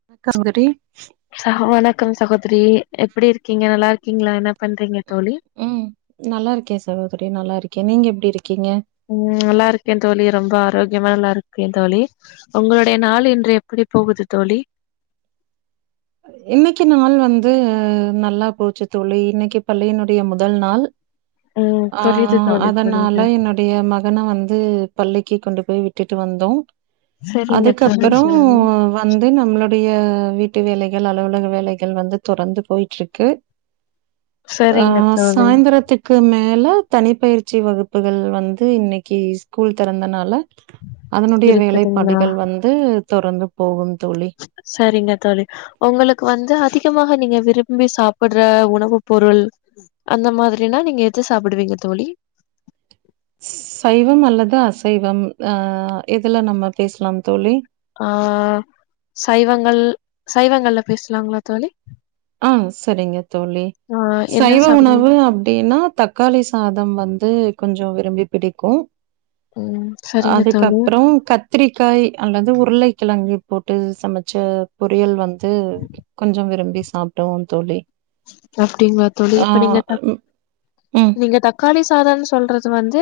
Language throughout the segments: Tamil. [unintelligible] சா வணக்கம் சகோதரி எப்படி இருக்கீங்க நல்லா இருக்கீங்ளா என்ன பண்றீங்க தோழி ம் நல்லா இருக்கேன் சகோதரி நல்லா இருக்கேன் நீங்க எப்டி இருக்கீங்க ம் நல்லா இருக்கேன் தோழி ரொம்ப ஆரோக்கியமா நல்லா இருக்கன் தோழி உங்களுடைய நாள் இன்று எப்படி போகுது தோழி இன்னிக்கு நாள் வந்து நல்லா போச்சு தோழி இன்னிக்கு பள்ளியினுடைய முதல் நாள் ம் ஆ புரியுது தோழி அதனால புரியுது என்னோ டைய மகன வந்து பள்ளிக்கு கொண்டு போய் விட்டுட்டு வந்தோம் சரிங்க தோழி அதுக்கப்புறோ சரிங்க வ வந்து நம்ளுடைய வீட்டு வேலைகள் அலுவலக வேலைகள் வந்து தொடர்ந்து போயிட்ருக்கு ஆ சரிங்க தோழி சாய்ந்தரத்துக் க்கு மேல தனிப்பயிற்சி வகுப்புகள் வந்து இன்னைக்கி ஸ்கூல் தொறந்தனால அதனுடைய இருக்குதுங்களா வேலைப்பாடுகள் வந்து தொடர்ந்து போகும் தோழி சரிங்க தோழி உங்களுக்கு வந்து அதிகமாக நீங்க விரும்பி சாப்பிட்ற உணவு பொருள் அந்த மாதிரினா நீங்க எது சாப்பிடுவீங்க தோழி சைவம் அல்லது அசைவம் அ எதுல நம்ம பேசலாம் தோழி ஆ சைவங்கள் சைவங்கள்ல பேசலாங்ளா தோழி ஆ சரிங்க தோழி ஆ என்ன சைவ சாப்புடுவீங்க உணவு அப்டின்னா தக் காளி சாதம் வந்து கொஞ்ச விரும்பி பிடிக்கு ம் சரிங்க தோழி அதுக்கப்றோ கத் திரிக்காய் அல்லது உருளைக்கிழங்கு போட்டு சமைச்ச பொரியல் வந்து கொஞ்ச விரும்பி சாப்டுவோ தோழி அப்டிங்களா தோழி ஆ இப்ப நீங்க தக் ம் ம். நீங்க தக் காளி சாதம் சொல்றது வந்து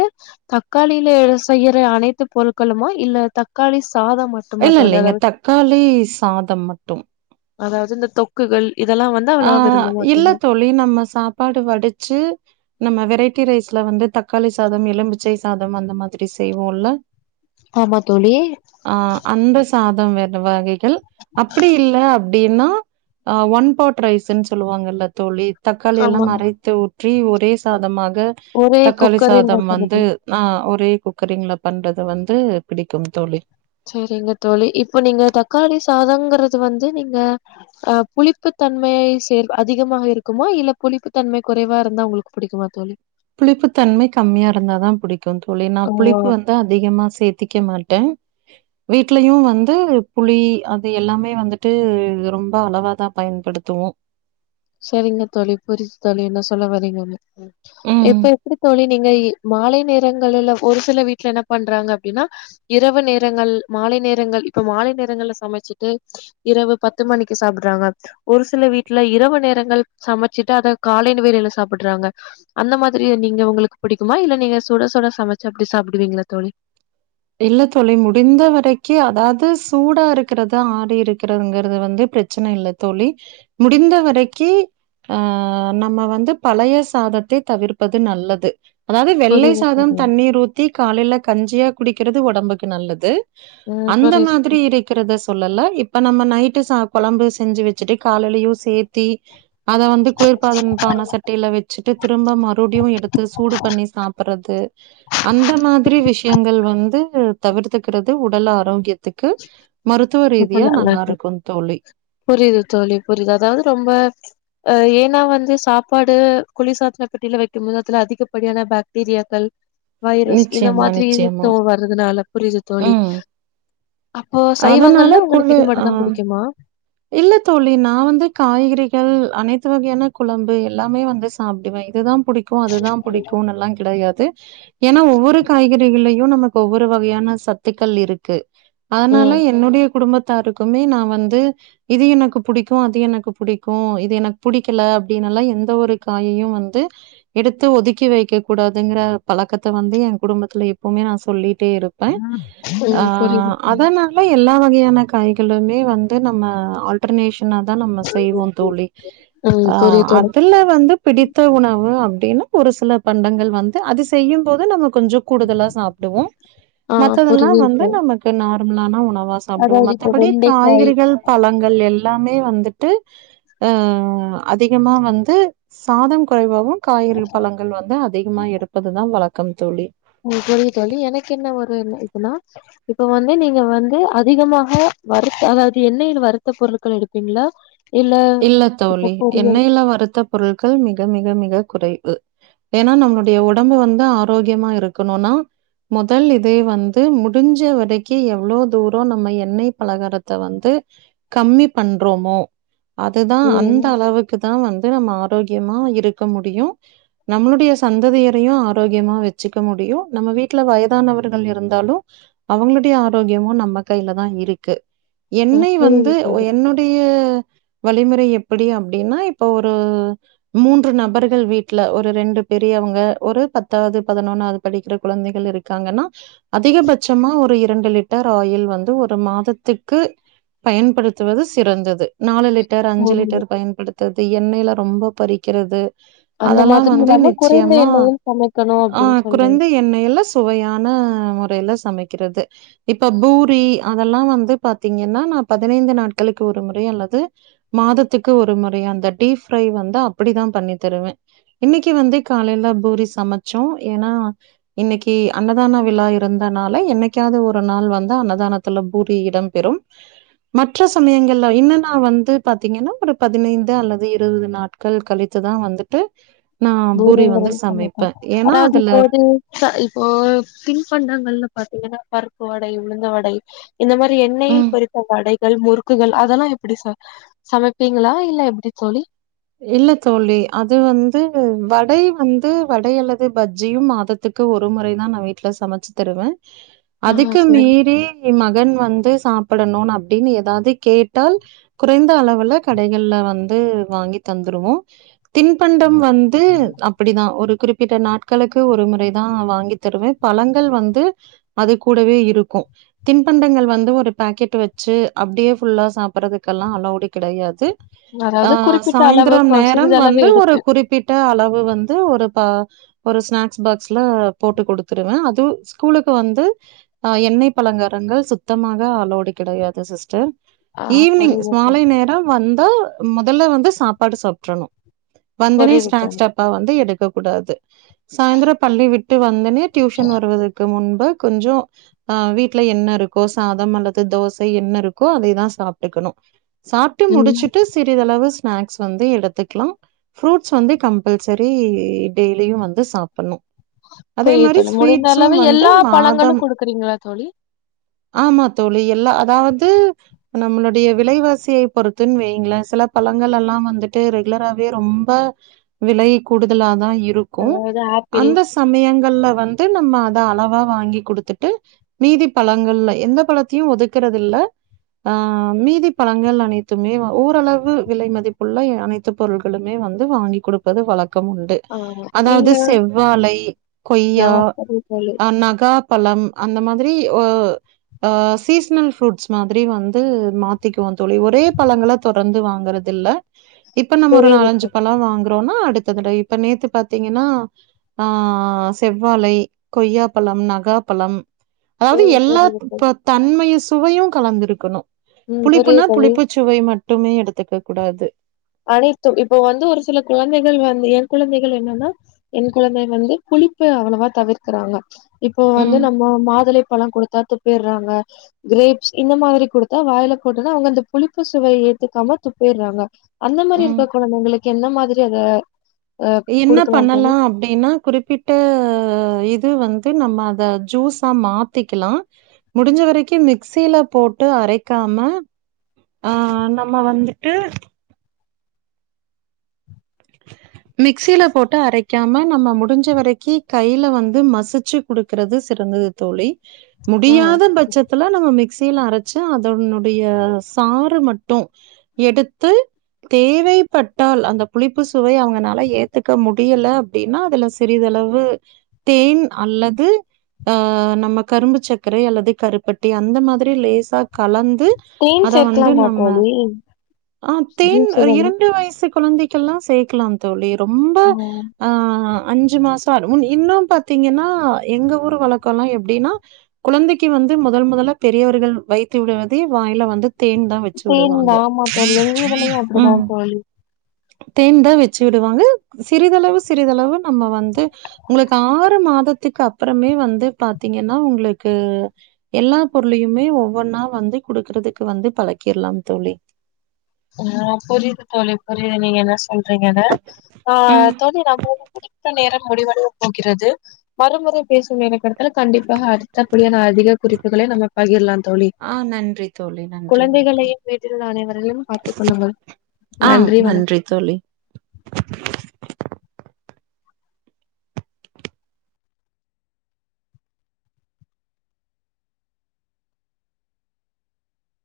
தக்காளியில செய்யிற அனைத்து பொருட்களுமா இல்ல தக்காளி சாத மட்டு இல்ல இல்ல இங்க தக்காளி சாதம் மட்டும் இதாவது இந்த தொக்குகள் இதெல்லா வந்து ஆ அவ்ளோவா இல்ல தோழி நம்ம சாப்பாடு வடிச்சு நம்ம வெரைட்டி ரைஸ்ல வந்து தக்காளி சாதம் எலும்புச்சை சாதம் அந்த மாதிரி செய்வோல்ல ஆமா தோழி ஆ அந்த சாதம் வேர வகைகள் அப்டி இல்ல அப்டின்னா அ ஒன் பாட் ரைஸ்ன்னு சொல்லுவாங்கல்ல தோழி தக்காளி ஆமா எல்லாம் அரைத்து ஊற்றி ஒரே சாதமாக ஒரே தக்காளி குக்கரில் சாதம் வைக்கிறது வந்து ஆ ஒரே குக்கரிங்ல பண்றது வந்து பிடிக்கும் தோழி சரிங்க தோழி இப்ப நீங்க தக்காளி சாதங்குறது வந்து நீங்க அ புளிப்பு தன்மை சேர் அதிகமாக இருக்குமா இல்ல புளிப்பு தன்மை குறைவா இருந்தா உங்களுக்கு புடிக்குமா தோழி புளிப்பு தன்மை கம்மியா இருந்தாதா புடிக்கு தோழி நா ஓ புளிப்பு வந்து அதிகமா சேத்திக்க மாட்டே வீட்லயு வந்து புளி அது எல்லாமே வந்துட்டு ரொம்ப அளவாதா பயன்படுத்துவோ சரிங்க தோழி புரிச்சு தோழி என்ன சொல்லவரீங்கன்னு ம். இப்ப எப்டி தோழி நீங்க இ மாலை நேரங்களுல்ல ஒரு சில வீட்டுல என்ன பண்றாங்க அப்டின்னா இரவு நேரங்கள் மாலை நேரங்கள் இப்ப மாலை நேரங்கள்ல சமச்சிட்டு இரவு பத்து மணிக்கு சாப்புட்டுறாங்க ஒரு சில வீட்டுல இரவு நேர ங்கள் சமச்சிட்டு அத காலையில வேளையில சாப்புட்றாங்க அந்த மாரி நீங்க உங்களுக்கு புடிக்குமா இல்ல நீங்க சுட சுட சமச்சு அப்டி சாப்டுவீங்களா தோழி இல்ல தோழி முடிந்த வரைக்கு அதாவது சூடா இருக்கிறதா ஆறி இருக்கிறதுங்குறது வந்து பிரச்சன இல்ல தோழி முடிந்த வரைக்கி ஆ நம்ம வந்து பழைய சாதத்தை தவிர்ப்பது நல்லது அதாவது வெள்ளை புரியுது சாதம் தோழி தண்ணிர் ஊத்தி காலையில கஞ்சியா குடிக்கிறது ஒடம்புக்கு நல்லது ம் அந்த புரியுது மாதிரி இருக் கிறத சொல்ல இப்ப நம்ம நைட்டு சா கொழம்பு செஞ்சு வச்சுட்டு காலையிலயு சேத்தி அத வந்து குளிர்பாதன் பான சட்டியில வச் சிட்டு திரும்ப மறுபடியு எடுத்து சூடு பண்ணி சாப்புட்றது அந்த மாதிரி விஷயங்கள் வந்து தவிர்த்துக்கிறது உடல் ஆரோக்கியத் திக்கு மருத்துவ ரொம்ப ரீதியா நல்லா நல்லாருக்கு இருக்கு தோழி புரியுது தோழி புரியுது அதாவது ரொம்ப அ ஏன்னா வந்து சாப்பாடு குளிர் சாதன பெட்டியில வக்கும் போது அதுல அதிகப்படியான பாக் டீரியாக்கள் வைரஸ் இந்த நிச்சயமா, மாதிரி நிச்சயமா. தோ வர்றதுனால புரியுது தோழி ம். அப்போ அதனால சைவங்கள்ல உங்களுக்கு குழு இது அ மட்டும்தா புடிக்குமா இல்ல தோழி நா வந்து காய்கறிகள் அனைத்து வகையான குழம்பு எல்லாமே வந்து சாப்டுவே இதுதா புடிக்கு அதுதா புடிக்குன் எல்லா கிடையாது ஏன்னா ஒவ்வொரு காய்கறிகளையு நமக்கு ஒவ்வொரு வகையான சத்துக்கள் இருக்கு அதனால ம் என்னுடைய குடும்பத் தாருக்குமே நா வந்து இது எனக்கு பிடிக்கும் அது எனக்கு பிடிக்கும் இது எனக்கு பிடிக்கல அப்டின்னல்ல எந்த ஒரு காயையும் வந்து எடுத்து ஒதுக்கி வைக்க கூடாதுங்கிற பழக்கத்தை வந்து எய குடும்பத்துல எப்பவுமே நா சொல்லிட்டே இருப் ம் புரியுது இல்ல எல்லா வகையான காய்களுமே வந்து நம்ம ஆல்டர்நேஷனாதா நம்ம செய்வோ தோழி ம் ஆ புரியுது தோழி அதுல வந்து பிடித்த உணவு அப்டின்னா ஒரு சில பண்டங்கள் வந்து அது செய்யும்போது நம்ம கொஞ்ச கூடுதலா சாப்டுவோ ஆ மத்ததெல்லா புரியுது வந்து தோழி நமக்கு நார்மலானா உணவாச சாப்டுவோ அதாவது இப்போ மத்தபடி வெண்டைக்காய் காய்கறிகள் பழங்கள் எல்லாமே வந்துட்டு ஆ அதிகமாக வந்து சாத குறைவாவு காய்கறிகள் பழங்கள் வந்து அதிகமா எடுப்பதுதா வழக்கம் தோழி ம் புரிது தோழி எனக்கு என்ன ஒரு இதுன்னா இப்ப வந்து நீங்க வந்து அதிகமாக வருத்த அதாவது எண்ணெயில வருத்த பொருட்கள் எடுப்பீங்களா இல்ல இப்ப தோழி பொரியல் எண்ணெயில வருத்த பொருள்கள் மிக மிக மிக குறைவு ஏன்னா நம்மளுடைய உடம்பு வந்து ஆரோக்கியமா இருக்கணும்னா முதல் இதே வந்து முடிஞ்ச வரைக்கும் எவ்ளோ தூர நம்ம எண்ணெய் பழகாறத்த வந்து கம்மி பண்றோமோ அதுதா அந்த ம் அளவுக்கு தா வந்து நம்ம ஆரோக்கியமா இருக்க முடியு நம்மளுடைய சந்ததியரையு ஆரோக்கியமா வச்சுக்க முடியு நம்ம வீட்ல வயதானவர்கள் இருந்தாலு அவங்களுடைய ஆரோக்கியமும் நம்ம கையில தா இருக்கு ம் என்னை புரியுது வந்து அ தோழி என்னுடைய வழிமுறை எப்டி அப்டின்னா இப்போ ஒரு மூன்று நபர்கள் வீட்ல ஒரு ரெண்டு பெரியவங்க ஒரு பத்தாவது பதினொன்னாவது படிக்கிற குழந்தைகள் இருக்காங்கன்னா அதிகபட்சமா ஒரு இரண்டு லிட் ஆயில் வந்து ஒரு மாதத்துக்கு பயன்படுத்துவது சிறந்தது இரண்டு லிட்டர் அஞ்சு ம் லிட்டர் பயன் படுத்துறது எண்ணெய்யில ரொம்ப பறிக்கிறது அந்த அதெல்லா மாதிரி வந்து இல்லாம குறைந்த நிச்சயமா எண்ணெயில் சமைக்கணு ஆ அப்டின்னு சொல்றீங்க குறைந்த எண்ணெயில சுவையான முறையில சமைக்கிறது இப்ப பூரி அதெல்லா வந்து பாத்தீங்கன்னா நா பதினைந்து நாட்களுக்கு ஒரு முறை அல்லது மாதத்துக்கு ஒரு முறை அந்த டீப் ஃரை வந்து அப்டிதா பண்ணி தருவ இன்னிக்கு வந்து காலையில பூரி சமைச்சோ ஏன்னா இன்னிக்கு அன்னதான விழா இருந்தனால என்னிக்காவது ஒரு நாள் அன்னதான பூரி இடம் பெறும் மற்ற சமயங்கல்ல என்னன்னா வந்து பார்த்தீங்கன்னா ஒரு பதினைந்து அல்லது இருபது நாட்கள் கழித்துதா வந்துட்டு நான் பூரி வந்து தூரிங்கிறது சமைப்பேன். [unintelligible] ஏன்னா அதாவது அதுல இப்ப வந்து இப்போ தின்பண்டங்கள் பார்த்தீங்கன்னா பருப்பு வடை உளுந்த வடை இந்த மாரி எண்ணெய் ம். பொறித்த வடைகள் முறுக்குகள் அதெல்லா எப்டி சமைப்பீங்களா இல்ல எப்டி தோழி இல்ல தோழி அது வந்து வடை வந்து வடை அல்லது பஜ்ஜியும் மாதத்துக்கு ஒரு முறைதா நா வீட்டுல சமச்சிதருவ ஆ அதுக்கு சரி மீறி என் மகன் வந்து சாப்டணும்னு அப்டின்னு ஏதாவது கேட்டால் குறைந்த அளவுல கடைகள்ல வந்து வாங்கி தந்துருவோ தின்பண்டம் வந்து அ அப்டிதா ஒரு குறிப்பிட்ட நாட்களுக்கு ஒரு முறைதா வாங்கி தருவ பழங்கள் வந்து அது கூடவே இருக்கு தின்பண்டங்கள் வந்து ஒரு பேக்கெட் வச்சு அப்டியே ஃபுல்லா சாப்பிட்றதுக்கெல்லா அளவுடு கிடையாது அதாவது குறிப்பிட்டு சாய்ந்திரம் நேரம் வந்து ஒரு குறிப்பிட்ட அளவு வந்து ஒரு ப ஒரு ஸ்நாக்ஸ் பாக்ஸ்ல போட்டு குடுத்துருவே அதுவும் ஸ்கூலுக்கு வந்து ஆ எண்ணெய் பலகாரங்கள் சுத்தமாக அலோடு கிடையாது சிஸ்டர் ஆ ஈவினிங் புரியுது மாலை தோழி நேரம் வந்தா மொதல்ல வந்து சாப்பாடு சாப்ட்றனும் வந்தனே புரியுது ஸ்னாக்ஸ் தோழி டப்பா வந்து எடுக்க கூடாது சாயந்தரம் பள்ளி விட்டு வந்தனே டியூஷன் வருவதற்கு முன்பு கொஞ்சோ ஆ வீட்டுல என்ன இருக்கோ சாதம் அல்லது தோசை என்ன இருக்கோ அதைதா சாப்பிட்டுக்கணும் சாப்பிட்டு ம் முடிச்சுட்டு சிறிதளவு ஸ்நாக்ஸ் வந்து எடுத்துக்கலா ஃப்ரூட்ஸ் வந்து கம்பல்சரி டெய்லியும் வந்து சாப்பிட்ணும் அதே புரியுது மாரி தோழி முடிந்த ஸ்வீட்சும் அளவு வந்து எல்லா பழங்களு மாதம் குடுக்குறீங்களா தோழி ஆமா தோழி எல்லா அதாவது நம்மளுடைய விலைவாசியை பொறுத்துன் வைங்களேன் சில பல ங்கள் எல்லாம் வந்துட்டு ரெகுலராவே ரொம்ப விலை கூடுதலா தா இருக் கும் அதாவது ஆப்பிள் அந்த சமயங்கள்ல வந்து நம்ம அத அளவா வாங்கி குடுத்துட்டு மீதி பழங்கள்ல எந்த பழத்தையும் ஒதுக்குறது இல்ல ஆ மீதி பழங்கள் அனைத்துமே ஓரளவு விலை மதிப்புள்ள அனைத்து பொருட்களுமே வந்து வாங்கி குடுப்பது வழக்கமாக ட்டு ஆ அதாவது நீங்க செவ்வாழை ஆ கொய்யா புரியுது தோழி அ நகா பழம் அந்த மாதிரி ஓ ஆ சீஸ்னல் ஃப்ரூட்ஸ் மாதிரி வந்து மாத்திக்குவோ தோழி ஒரே பழங்கள தொடர்ந்து வாங்குறது இல்ல இப்ப நம்ம ஒரு புரியுது தோழி நாலஞ்சு பழம் வாங்குறோம்னா அடுத்ததுட இப்ப நேத்து பாத்தீங்கன்னா ஆ செவ்வாழை கொய்யாப்பழம் நகாப்பழம் அதாவது ம் எல்லா புரியுது தோழி தன்மையு சுவையும் கலந்திருக்கணும் ம் புரியுது புளிப்புன்னா தோழி புளிப்பு சுவை மட்டுமே எடுத்துக்க கூடாது அனைத்தும் இப்போ வந்து ஒரு சில குழந்தைகள் வந்து யா குழந்தைகள் என்னன்னா என் குழந்தை வந்து புளிப்பு அவ்வளவா தவிர்க்கறாங்க இப்போ வந்து ம், நம்ம மாதுளை பழம் குடுத்தா துப்பிர்றாங்க கிரேப்ஸ் இந்த மாதிரி குடுத்தா வாயில போட்டனா அவங்க அந்த புளிப்பு சுவைய ஏத்துக்காம துப்பிட்றாங்க அந்த மாரி இருக்க ம். கொழந்தைங்களுக்கு என்ன மாதிரி அத அ என்ன குடுக்கலாம் தோழி பண்ணலாம் அப்டினா குறிப்பிட்ட இது வந்து நம்ம அத ஜூஸா மாத்திக்கலா முடிஞ்ச வரைக்கும் மிக்சிலா போட்டு அரைக்காம ஆ நம்ம வந்துட்டு மிக்சில போட்டு அரைக்காம நம்ம முடிஞ்ச வரைக்கு கைல வந்து மசிச்சு குடுக்கறது சிறந்தது தோழி ஆ முடியாத பட்சத்துல நம்ம மிக் சில அரச்சு அதனுடைய சாறு மட்டும் எடுத்து தேவைப்பட்டால் அந்த புளிப்பு சுவை அவங்க ங்கனால ஏத்துக்க முடியல அப்டின்னா அதுல சிறிதளவு தேன் அல்லது ஆ நம்ம கரும்பு சக்கரை அல்லது கருப்பட்டி அந்த மாதிரி லேசா கலந்து தேன் அத வந்து சேர்க்கலாமா நம்ம தோழி ஆ தேன் ஜூஸுகளு இரண்டு வயசு குழந்தை கெல்லாம் சேக்கலாம் தோழி ரொம்ப ஆ ஆ அஞ்சு மாச பார் இன்னும் பாத்தீங்கன்னா எங்க ஊர் வழக்கோல்லா எப்டினா குழந்தைக்கு வந்து முதல் முதல பெரியவர்கள் வைத்து விடுவதே வாயில வந்து தேன் தா வச்சி தேன் விடுவாங்க ஆமா தோழி எங்க இதுலயு அப்படிதா ம் தோழி தேன் தா வ ச்சி விடுவாங்க சிறிதளவு சிறிதளவு நம்ம வந்து உங்களுக்கு ஆறு மாதத்துக்கு அப்பறமே வந்து பாத்தீங்கன்னா உங்களுக்கு எல்லா பொருளையுமே ஒவ்வொன்னா வந்து குடுக்கறதுக்கு வந்து பழக்கிரலாம் தோழி ஆ புரியிது தோழி புரியிது நீங்க என்னா சொல்றீங்கன்னு ஆ ம். தோழி நம்பளுக்கு குடுத்த நேரம் முடிவட டங்கிறது மறுமுறை பேசும் நேரம் கிடைத்தால் கண்டிப்பாக அடுத்தபடியான அதிக குறிப்புகளை நம்ம பகிர்லா தோழி ஆ நன்றி தோழி. நன்றி. வணக்கம். குழந்தைகளையு வீட்டில் உள்ள அனைவர்களையும் பாத்து கொள்ளுங்கள் ஆ நன்றி வணக் நன்றி தோழி